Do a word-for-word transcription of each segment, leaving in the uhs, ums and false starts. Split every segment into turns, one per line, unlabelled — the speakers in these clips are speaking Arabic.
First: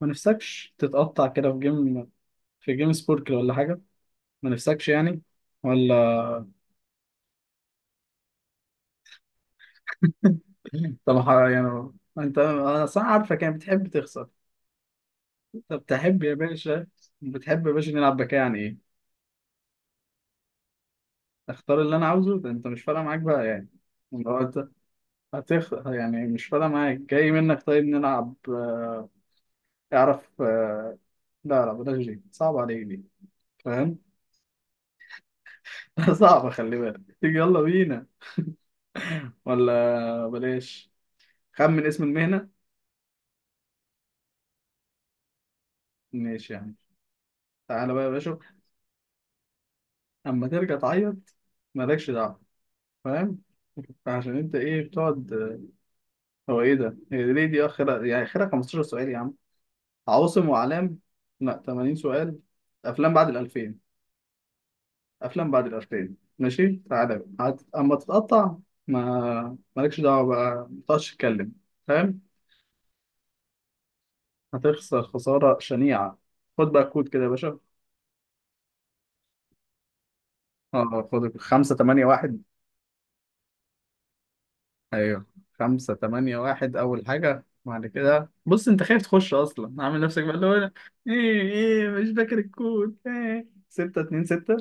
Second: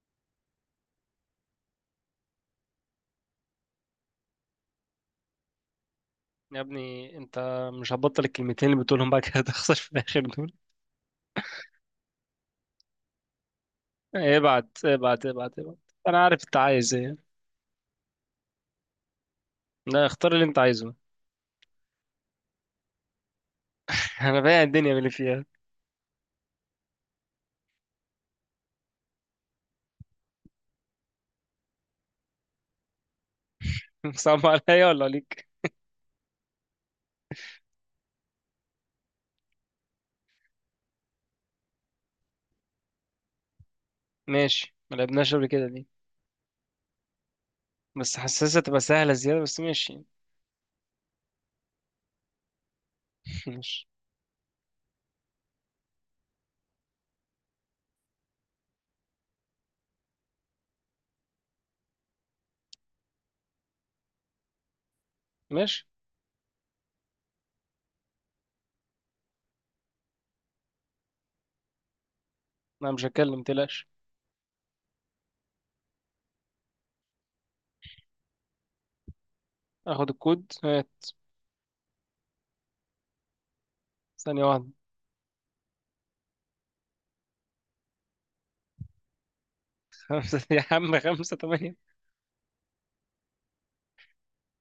ما نفسكش تتقطع كده في جيم في جيم سبوركل ولا حاجة. ما نفسكش يعني ولا.
يا ابني انت، مش هتبطل الكلمتين اللي بتقولهم بقى كده تخسر في الاخر دول.
طب ح- يعني انت انا صح عارفك يعني بتحب تخسر.
ابعت ابعت ابعت ابعت.
طب تحب
انا
يا
عارف انت
باشا.
عايز ايه.
بتحب يا باشا نلعب بك يعني ايه.
لا، اختار اللي انت عايزه.
اختار اللي انا عاوزه، ده انت مش فارقة معاك بقى يعني. لو
انا بايع
انت
الدنيا باللي فيها.
هتخ يعني مش فارقة معاك جاي منك. طيب نلعب آه، اعرف. آه، لا لا بلاش، دي صعب عليك دي. فاهم؟
صعب عليا ولا عليك؟
صعبة، خلي بالك. تيجي يلا بينا ولا بلاش؟ خمن اسم المهنة.
ماشي، ما لعبناش قبل كده دي.
ماشي يا عم، تعالى بقى يا
بس
باشا.
حاسسها تبقى سهله زياده، بس ماشي.
اما ترجع تعيط مالكش دعوه. فاهم؟
ماشي.
عشان انت ايه بتقعد؟ هو ايه ده، هي ليه دي اخرها؟ يعني اخرها 15 سؤال يا عم. عواصم واعلام. لا 80 سؤال. افلام بعد ال ألفين. افلام بعد ال
ماشي،
ألفين. ماشي تعالى بقى هت... اما تتقطع. ما مالكش دعوه بقى، ما تقعدش تتكلم. فاهم؟
انا مش هتكلم تلاش.
هتخسر خساره شنيعه. خد بقى كود كده يا باشا.
اخد الكود، هات.
اه خد خمسة تمانية واحد.
ثانيه واحده.
ايوه خمسة تمانية واحد. أول حاجة بعد كده بص، أنت خايف تخش أصلا، عامل نفسك بقى
خمسة
اللي هو
يا
أنا.
عم، خمسة
إيه
تمانية
إيه مش فاكر الكود؟ إيه ستة اتنين ستة؟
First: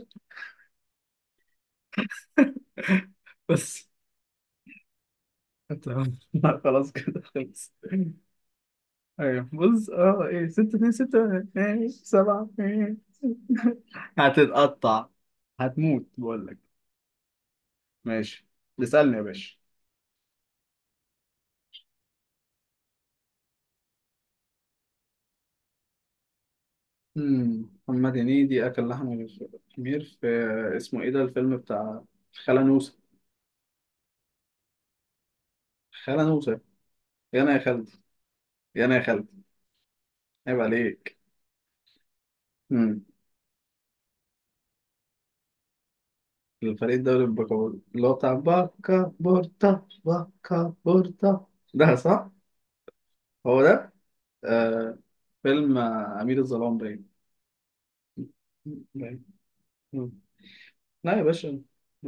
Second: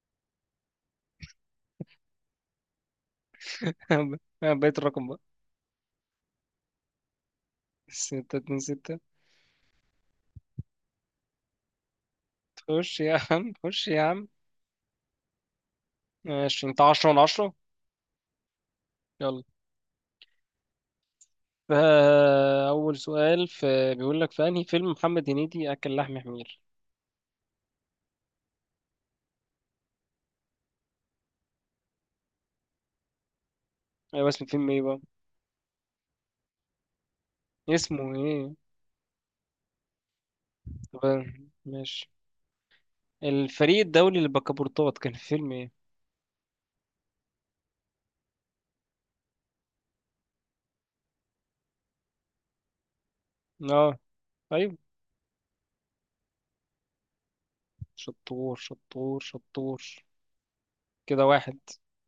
بس.
بقيت الرقم بقى.
تمام لا، خلاص كده خلص.
ستة اتنين ستة.
أيوه بص أه، إيه ستة اتنين ستة إيه سبعة إيه؟
خش يا عم، خش يا عم.
هتتقطع، هتموت بقول لك.
ماشي، انت عشرة من عشرة.
ماشي. اسألني يا
يلا.
باشا.
فأول سؤال في بيقول لك في أنهي فيلم محمد هنيدي أكل لحم حمير؟
مم. محمد هنيدي أكل لحم الخمير في اسمه إيه ده الفيلم بتاع خالة نوسة؟
أيوة، اسم الفيلم إيه بقى؟
خالة نوسة. يا انا يا خالد.
اسمه إيه؟
يا انا يا خالد. عيب عليك.
طب ماشي.
امم
الفريق الدولي للبكابورتات كان في فيلم إيه؟
الفريق الدوري البكابور اللي هو بتاع باكا بورتا باكا بورتا، ده صح، هو ده.
آه. أيوة.
آه. فيلم آه، أمير الظلام باين.
شطور شطور
باين.
شطور.
مم. لا يا
كده واحد
باشا،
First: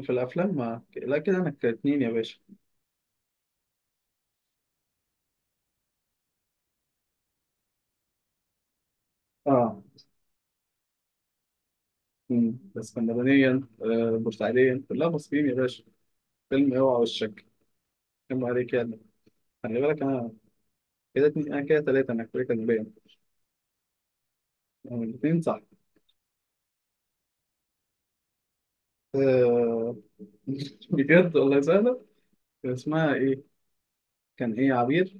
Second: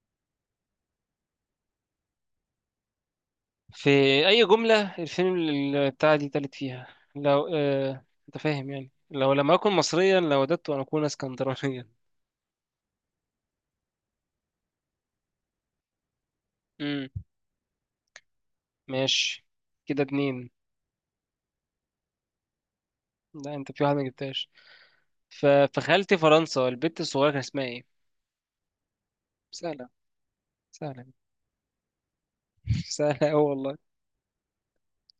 في الأفلام ما لا كده أنا كاتنين يا باشا.
في. أي جملة الفيلم اللي بتاع دي تالت فيها؟ لو آه... أنت فاهم يعني، لو لم أكن
اه.
مصريا لوددت أن أكون اسكندرانيا.
مم. اسكندرانيا آه، بورسعيديا، كلها مصريين يا باشا. فيلم اوعى
امم.
وشك. كم عليك يعني.
ماشي
خلي بالك
كده
أنا.
اتنين.
كده اتنين أنا، كده تلاتة أنا، كده كان باين.
لا، انت في واحد ما جبتهاش.
الاتنين
ف...
صح.
فخالتي فرنسا، البت الصغيرة كان اسمها ايه؟ سهلة.
آه
سهلة.
بجد والله سهلة. كان اسمها
سهلة اوي
ايه؟
والله.
كان ايه، عبير؟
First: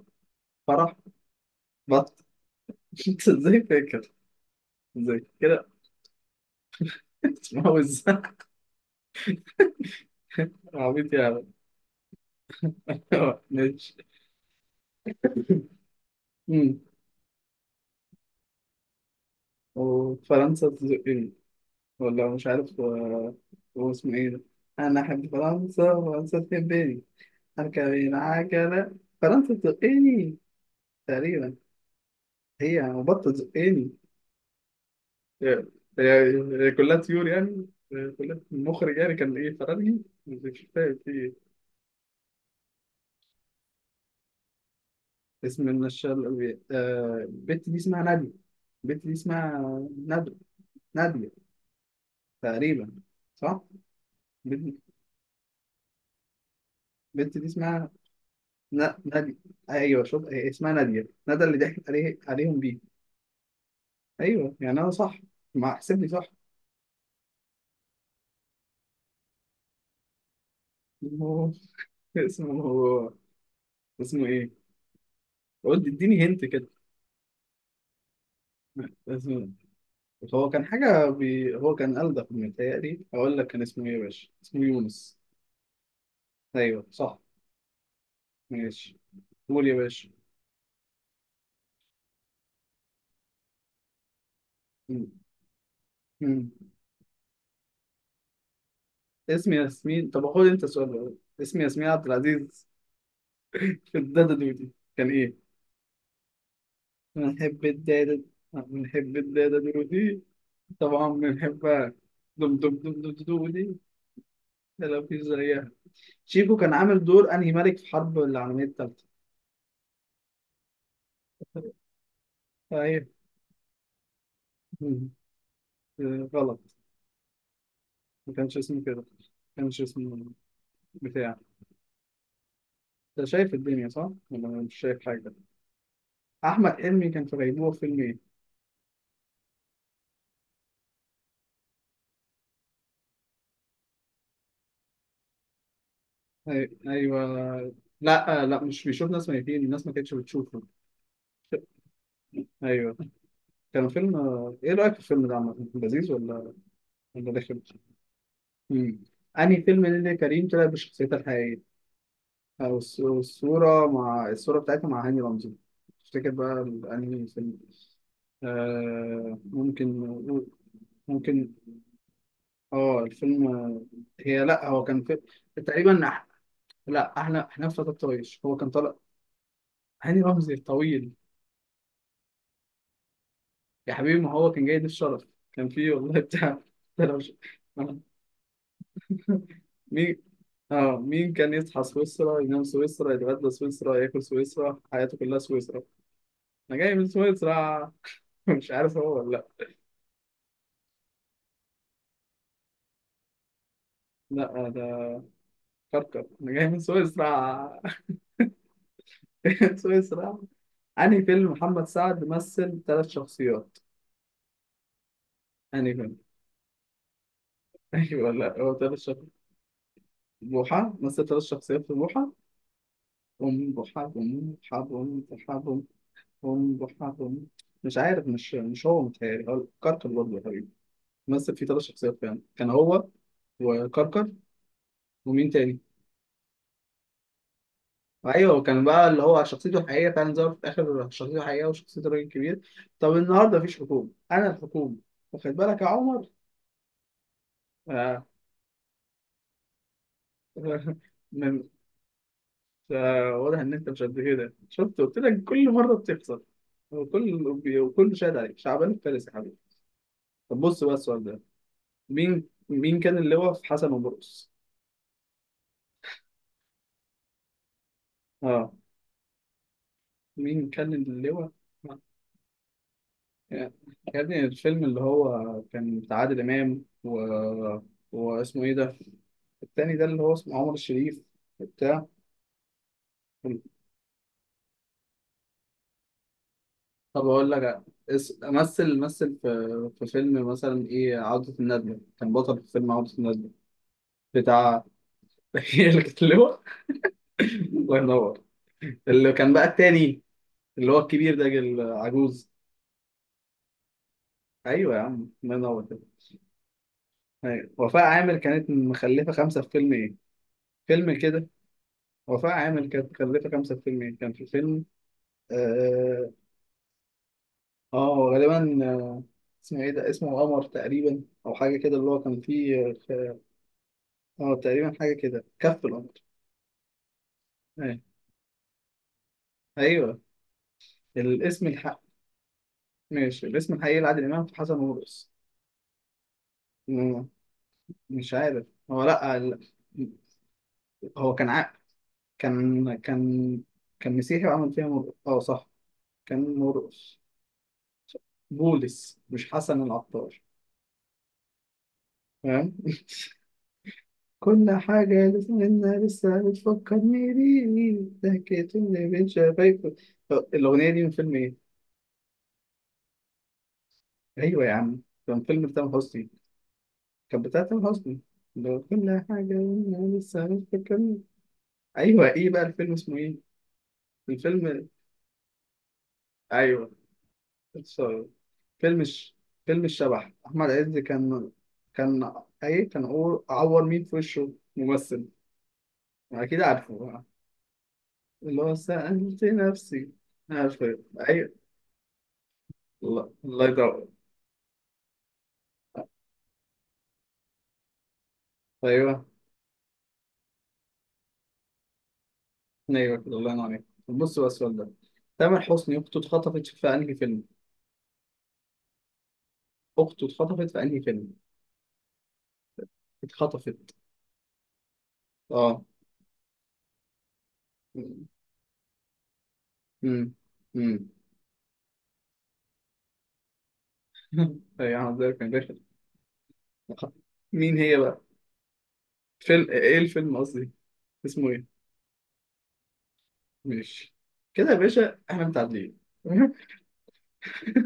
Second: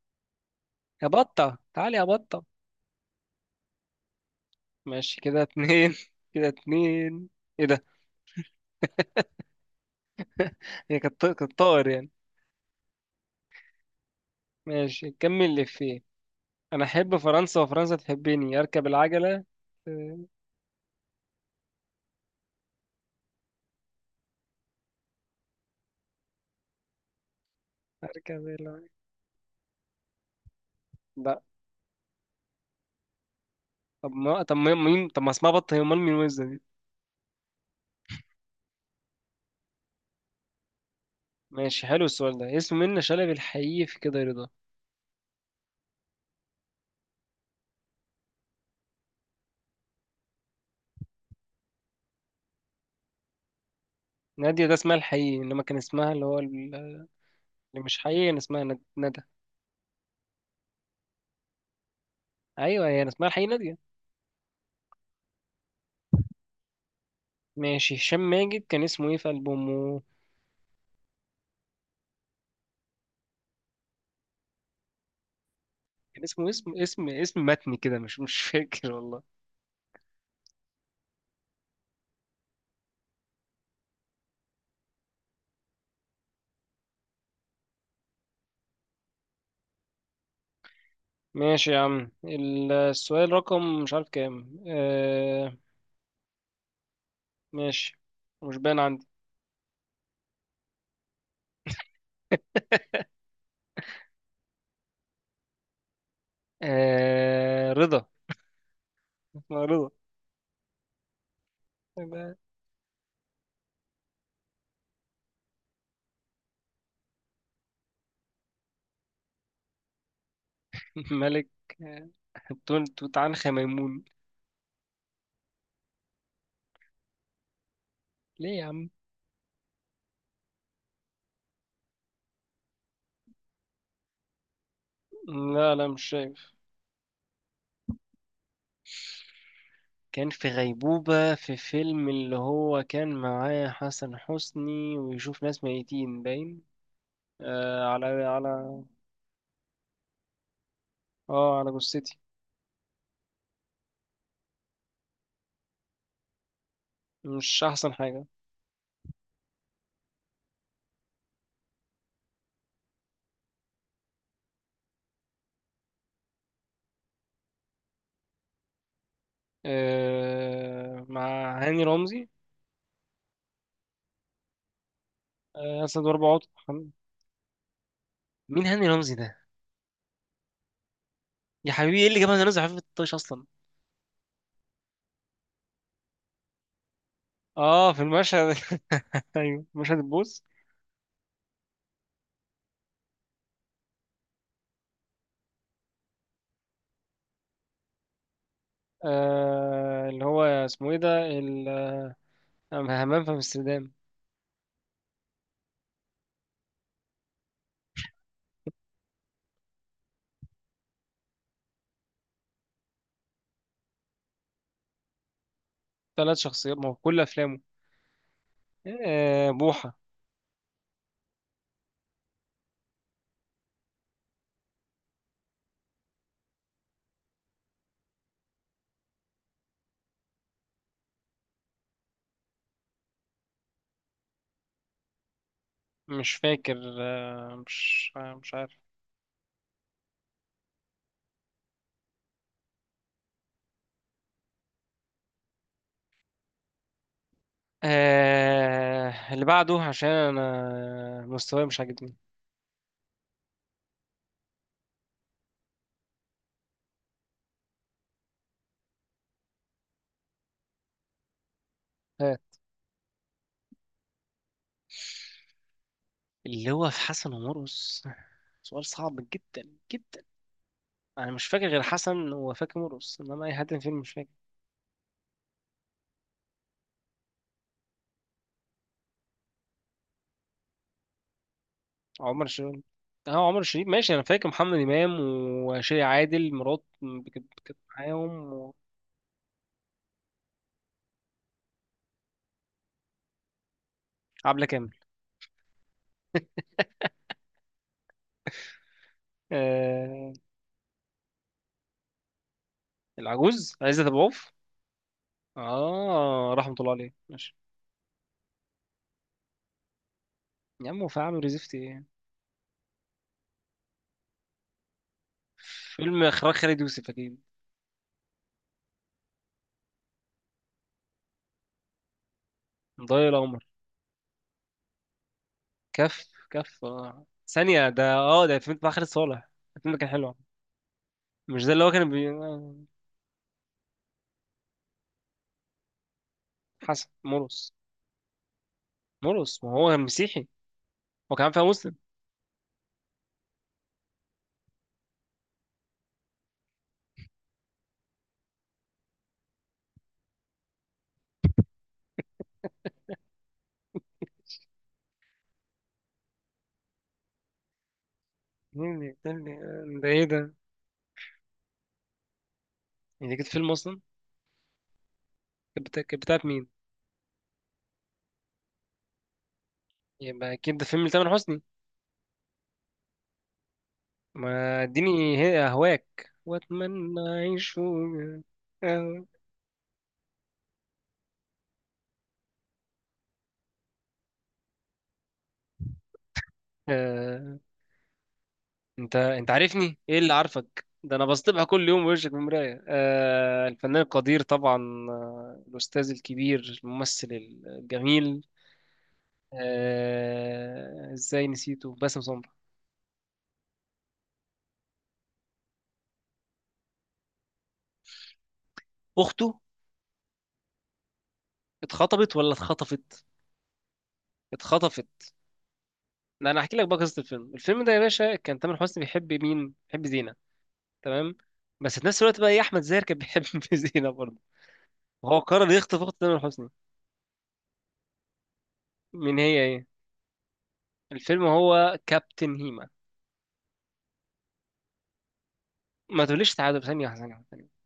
فرح؟
يا بطة، تعالي يا
بط.
بطة.
انت ازاي فاكر؟
ماشي
ازاي
كده
كده؟
اتنين. كده اتنين. ايه
اسمها
ده؟
وزة.
هي
عبيط
كانت ط-
يعني.
كانت طائر يعني.
آه، ماشي.
ماشي، كمل اللي فيه.
أمم.
انا احب فرنسا وفرنسا تحبني، اركب العجلة. اه،
وفرنسا تزقني، ولا مش عارف. آه، هو اسمه ايه ده؟ انا احب فرنسا، فرنسا تحبني، اركب
اركب العجلة.
العجلة، فرنسا تزقني.
لا
تقريبا. هي بط تزقني.
طب ما طب ما- مين طب ما اسمها
هي
بطة، هي امال مين وزة دي؟
هي- هي كلها طيور يعني. هي كلها المخرج يعني كان ايه، فرنسي مش فاهم في إيه.
ماشي، حلو السؤال ده. اسم منة شلبي الحقيقي في كده رضا.
اسم من الشر. آه، البت دي اسمها نادية. البت دي اسمها نادية. نادية. تقريبا. صح؟
نادية ده
البت،
اسمها الحقيقي، انما كان اسمها اللي هو
البت دي
اللي
اسمها
مش حقيقي أنا، اسمها ند-
نا-
ندى.
نادية. ايوه شوف، هي اسمها نادية، ندى اللي ضحكت عليه عليهم بيه.
أيوة هي، أنا اسمها الحقيقي نادية.
ايوه يعني انا صح. ما احسبني صح.
ماشي. هشام ماجد كان اسمه إيه في ألبومه؟
هو- اسمه. اسمه ايه؟ قلت
كان
اديني هنت
اسمه
كده.
اسم اسم اسم متني كده، مش مش فاكر والله.
اسمه. هو كان حاجة بي... هو كان ألدغ، متهيألي أقول لك كان اسمه إيه يا باشا؟ اسمه يونس. أيوه صح. ماشي. قول يا باشا.
ماشي يا عم ال- السؤال رقم مش عارف كام،
مم.
آه.
مم.
ماشي، مش باين عندي.
اسمي ياسمين، طب خد انت السؤال ده. اسمي ياسمين عبد العزيز في الدادا دودي كان ايه؟ بنحب
آه، رضا.
الدادا، بنحب الدادا
اسمها رضا.
دودي، طبعا بنحبها. دم دم دم دم دودي. ده لو في زيها. شيكو كان عامل دور انهي ملك في حرب العالمية التالتة؟
ملك، آه، توت
ايوه.
توت عنخ ميمون.
مم. آه، غلط. ما كانش
ليه يا
اسمه
عم؟
كده. ما كانش اسمه بتاع. انت شايف الدنيا صح؟ ولا مش شايف حاجة؟
لا لا، مش
أحمد حلمي كان في غيبوبة في فيلم إيه؟
شايف. كان في غيبوبة في فيلم اللي هو كان معاه حسن حسني ويشوف ناس ميتين باين.
أي- ايوه.
آه على
لا آه، لا،
على
مش بيشوف ناس ميتين، الناس ما كانتش بتشوفه.
اه، على جثتي.
ايوه. كان فيلم آه، ايه رايك في الفيلم ده عامه، لذيذ ولا ولا رخم؟
مش أحسن حاجة.
امم انهي فيلم اللي كريم طلع بشخصيتها الحقيقيه؟ او الص- الصوره مع الصوره بتاعتها مع هاني رمزي؟ تفتكر بقى ال- انهي فيلم؟ آه ممكن نقول-
آه،
ممكن.
مع هاني رمزي.
اه الفيلم، آه، هي لا هو كان في...
آه، أسد
تقريبا أح...
وأربع عطل.
لا احنا، احنا في فتى الطايش هو
مين
كان
هاني
طالع.
رمزي ده؟
هاني رمزي الطويل.
يا حبيبي، إيه اللي جاب هاني رمزي عفيف الطيش أصلا؟
يا حبيبي ما هو كان جاي ضيف شرف كان فيه والله بتاع. ده لو ش-
اه، في المشهد. أيوه، مشهد
مين؟
البوس.
اه مين كان يصحى سويسرا، ينام سويسرا، يتغدى سويسرا، ياكل سويسرا، حياته كلها سويسرا، انا جاي من سويسرا. مش عارف هو ولا لا.
آه، اللي هو اسمه إيه ده؟ ال- همام في أمستردام.
لا آه، ده كركر. انا جاي من سويسرا. سويسرا. انهي فيلم محمد سعد مثل ثلاث شخصيات؟ انهي فيلم؟
ثلاث شخصيات، ما هو كل أفلامه.
ايوه لا هو ثلاث شخصيات.
آه، بوحة.
بوحة. مثل ثلاث شخصيات في بوحة. أم بوحة، أم بوحة، أم بوحة. هم بحبهم. مش عارف، مش مش هو متهيألي هو كركر برضه يا حبيبي. مثل فيه ثلاث شخصيات فعلا كان هو وكركر ومين تاني؟
مش فاكر. مش مش
ايوه
عارف.
كان بقى اللي هو شخصيته الحقيقيه فعلا ظهرت في اخر شخصيته الحقيقيه، وشخصيه الراجل الكبير. طب النهارده مفيش حكومه، انا الحكومه. واخد بالك يا عمر؟ آه.
آه اللي بعده، عشان انا مستواي
من-
مش عاجبني.
آه، واضح ان انت مش قد كده، شفت قلت لك كل مره بتخسر. وكل وكل شاهد عليك شعبان فارس يا حبيبي. طب بص بقى السؤال ده.
ها؟
مين مين كان اللي هو في حسن ومرقص؟
اللي هو في حسن ومرقص.
اه
سؤال صعب جدا جدا.
مين كان
انا مش
اللواء؟
فاكر غير حسن وفاكر مرقص، انما اي حد
يا
في الفيلم مش
يا
فاكر.
ابني الفيلم اللي هو كان بتاع عادل إمام و... واسمه إيه ده؟ التاني ده اللي هو اسمه عمر الشريف بتاع.
عمر شريف. اه، عمر شريف. ماشي، انا فاكر محمد امام وشيري عادل مرات،
طب
كانت
أقول
كانت
لك. اس...
معاهم.
مثل مثل في... في فيلم مثلا إيه، عودة الندلة، كان بطل في فيلم عودة الندلة
وعبلة
بتاع.
كامل.
هي اللي كانت اللواء. الله ينور. اللي كان بقى التاني،
آه،
اللي هو الكبير ده العجوز.
العجوز عزت ابو عوف.
أيوه يا عم، الله ينور كده.
اه، رحمة الله عليه. ماشي
أيوة. وفاء عامر كانت مخلفة خمسة في فيلم إيه؟
يا عم، هو
فيلم
في
كده.
عامل زفت ايه؟
وفاء عامل كانت مكلفة خمسة فيلم إيه؟ كان في فيلم
فيلم
آه,
اخراج خالد يوسف اكيد.
آه غالبا آه. اسمه إيه ده، اسمه قمر تقريبا أو حاجة كده اللي هو كان فيه.
ضايع
آه.
القمر.
آه، تقريبا حاجة كده، كف القمر.
كف كف آه. ثانية
أيوه.
ده، اه ده فيلم بتاع خالد صالح. الفيلم ده كان
أيوه.
حلو. مش
الاسم
ده اللي هو
الحق.
كان بي... آه،
ماشي، الاسم الحقيقي لعادل إمام في حسن ومرقص.
حسن
مم،
مرقص.
مش عارف هو لأ
مرقص،
ال-
ما هو مسيحي.
هو
هو
كان
كان فيها
عا...
مسلم.
كان كان كان مسيحي وعمل فيها مرقص، آه صح. كان مرقص بولس مش حسن العطار. فاهم؟ كل حاجة لسنا لسه بتفكرني بيه، ضحكت
مين
اللي
اللي-
بين
ده
شفايفه.
اللي- ده ايه
طب
ده؟
الأغنية دي من فيلم إيه؟
يعني كانت فيلم اصلا؟
أيوة يا عم، كان فيلم
كانت
تامر
بتا- كانت
حسني.
بتاعت مين؟
كان بتاع تامر حسني. لو كل حاجة لسنا لسه
يبقى اكيد ده فيلم
بتفكرني.
لتامر حسني.
أيوة إيه بقى الفيلم، اسمه إيه؟
ما
الفيلم.
اديني هي- اهواك
أيوة.
واتمنى اعيش
sorry.
في-
فيلم
آه.
الش... فيلم الشبح، أحمد عز كان. كان. أي كان أقول- أعور مين في وشه ممثل. أكيد عارفه بقى،
آه،
اللي هو
انت
سألت
انت عارفني
نفسي.
ايه اللي عارفك
عارفه.
ده، انا
أيوة.
بصطبح كل يوم بوشك في المرايه.
الله، الله
آه، الفنان
يدعوك.
القدير طبعا. آه، الاستاذ الكبير، الممثل الجميل.
ايوه.
آه، ازاي نسيته؟ باسم سمرة.
ايوه كده، الله ينور عليك. بص بقى السؤال ده. تامر حسني اخته اتخطفت في انهي فيلم؟
اخته
اخته اتخطفت في انهي فيلم؟
اتخطبت ولا اتخطفت؟
اتخطفت.
اتخطفت.
اه.
لا، انا هحكي لك بقى قصه الفيلم. الفيلم ده يا باشا كان تامر حسني بيحب مين؟ بيحب
امم
زينه.
امم
تمام. بس في نفس الوقت بقى ايه، احمد زاهر كان بيحب زينه برضه.
ايوه احمد زاهر
وهو
كان
قرر
داخل.
يخطف اخت تامر حسني.
مين هي بقى؟
مين هي
فيلم
ايه.
ايه الفيلم قصدي؟
الفيلم
اسمه ايه؟
هو كابتن هيما.
ماشي، كده يا باشا احنا متعادلين.
ما تقوليش تعادل. ثانية واحدة، ثانية واحدة، ثانية واحدة.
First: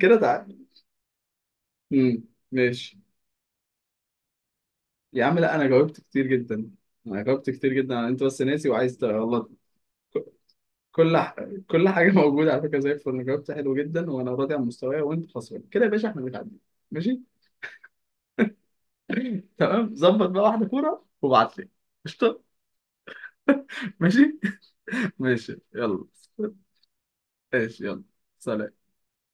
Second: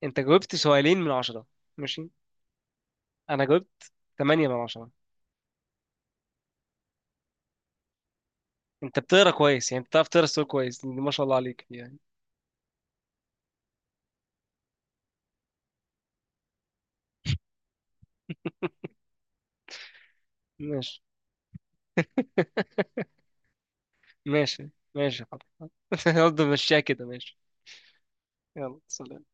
كده
أنت جاوبت
تعادل.
سؤالين من عشرة، ماشي.
امم ماشي.
أنا جاوبت تمانية من عشرة.
يا عم لا انا جاوبت كتير جدا. انا جاوبت كتير جدا، انت بس ناسي وعايز
أنت بتقرا
تغلط.
كويس يعني، بتعرف تقرا السؤال كويس دي، ما
كل
شاء
ح...
الله عليك
كل
يعني.
حاجه موجوده على فكره زي الفل. أنا جاوبت حلو جدا وانا راضي عن مستواي، وانت خسران كده يا باشا. احنا متعادلين. ماشي. تمام، ظبط بقى واحده
ماشي.
كوره وابعت لي. قشطه. ماشي.
ماشي. ماشي يا
ماشي
حبيبي.
يلا.
برضه مشيها كده، ماشي.
ماشي يلا. سلام.
يلا سلام.